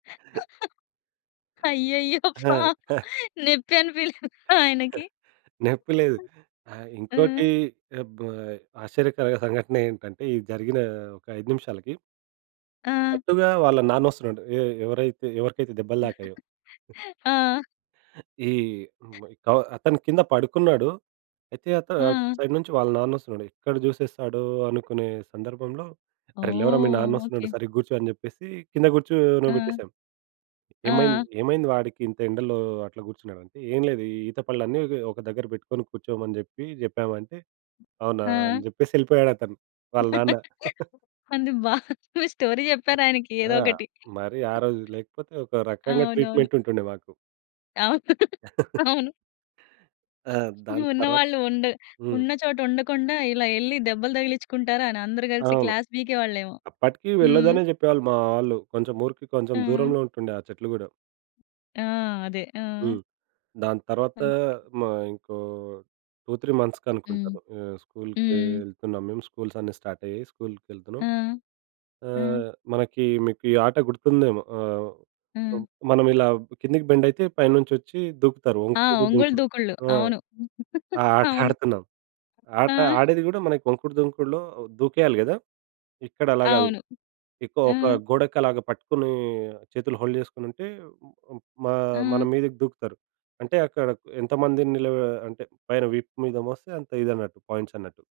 అయ్యయ్యో! ఆ! పాపం. నొప్పి అనిపియలేదా ఆయనకి? నొప్పి లేదు. ఆహ్, ఇంకోటి హ్మ్. అబ్ ఆశ్చర్యకరమైన సంఘటనేంటంటే, ఇది జరిగిన ఒక 5 నిమిషాలకి ఆ! అటుగా వాళ్ళ నాన్న ఒస్తునాడు, ఎ ఎవరైతే ఎవరికైతే దెబ్బలు తాకాయో. ఆ! ఈ బ్ డౌ అతను కింద పడుకున్నాడు. అయితే అత అటు ఆ! సైడ్ నుంచి వాళ్ళ నాన్న ఒస్తున్నాడు. ఎక్కడ చూసేస్తాడో అనుకునే సందర్భంలో, "అరె! లెవరా మీ ఓహ్! నాన్న ఒస్తున్నాడు ఓకే. సరిగా గూర్చో!" అని చెప్పేసి కింద కూర్చోన ఆ! బెట్టేసాం. "ఏమైంది ఆ! ఏమైంది వాడికి ఇంత ఎండలో అట్లా కూర్చున్నాడంటే," "ఏం లేదు, ఈ ఈత పళ్ళు అన్ని ఇక్ ఒక దగ్గర పెట్టుకొని కూర్చోమని జెప్పి జెప్పాము" అంటే "అవునా!" అని ఆ! జెప్పేసి ఎళ్ళిపోయాడు అతను వాళ్ళ నాన్న. కానీ బాగుంది. స్టోరీ జెప్పారు ఆయనకి ఏదో ఆ! ఒకటి. మరి ఆ రోజు లేకపోతే, ఒక రకంగా అవునవును. ట్రీట్‌మెంట్ ఉంటుండే మాకు. అవును. అవును. ఆ! దాని తర్వాత ఉన్నవాళ్ళు ఉండ హ్మ్. ఉన్న చోట ఉండకుండా ఇలా ఎళ్లి దెబ్బలు తగిలిచుకుంటారా? అని అందరూ కలిసి అవును. క్లాస్‌పీకే వాళ్ళేమో! అప్పటికి హ్మ్. వెళ్ళదనే చెప్పేవాళ్ళు మా వాళ్ళు. కొంచెం ఊరికి కొంచెం హ్మ్. దూరంలో ఉంటుండే ఆ చెట్లు గూడా. ఆ! అదే. ఆ! హ్మ్. దాని తర్వాత, ఓకే. మ ఇంకో 2, 3 మంత్స్‌కి హ్మ్. అనుకుంటాను, ఆహ్, స్కూలుకి హ్మ్. వెళ్తున్నాం మేము. స్కూల్స్ అన్ని స్టార్ట్ అయ్యాయి, స్కూల్‌కెళ్తున్నాం. ఆ! హ్మ్. ఆహ్, మనకి మీకు ఈ ఆట గుర్తుందేమో ఆహ్, హ్మ్. మనమిలా కిందకి బెండైతే పైనుంచ్చిచ్చి దూకుతారు. ఆ! 'వంకుడు, వంగులు దుంకుడు.' దూకుల్లు. ఆ! అవును. ఆ ఆట అవును. ఆడుతున్నాం. ఆ! ఆట ఆడేది గూడా మనకి వంకుడు దుంకుడులో దూకేయాలి గదా! ఇక్కడలా గాదు. అవును. ఇక ఆ! ఒక గోడకలాగా పట్టుకొని, చేతులు హోల్డ్ చేసుకొనుంటే, మా మన ఆ! మీదకి దూకుతారు. అంటే అక్కడ ఎంతమంది నిలవ, అంటే పైన విపు మీద మోస్తే అంత ఇది అన్నట్టు, పాయింట్స్ అన్నట్టు.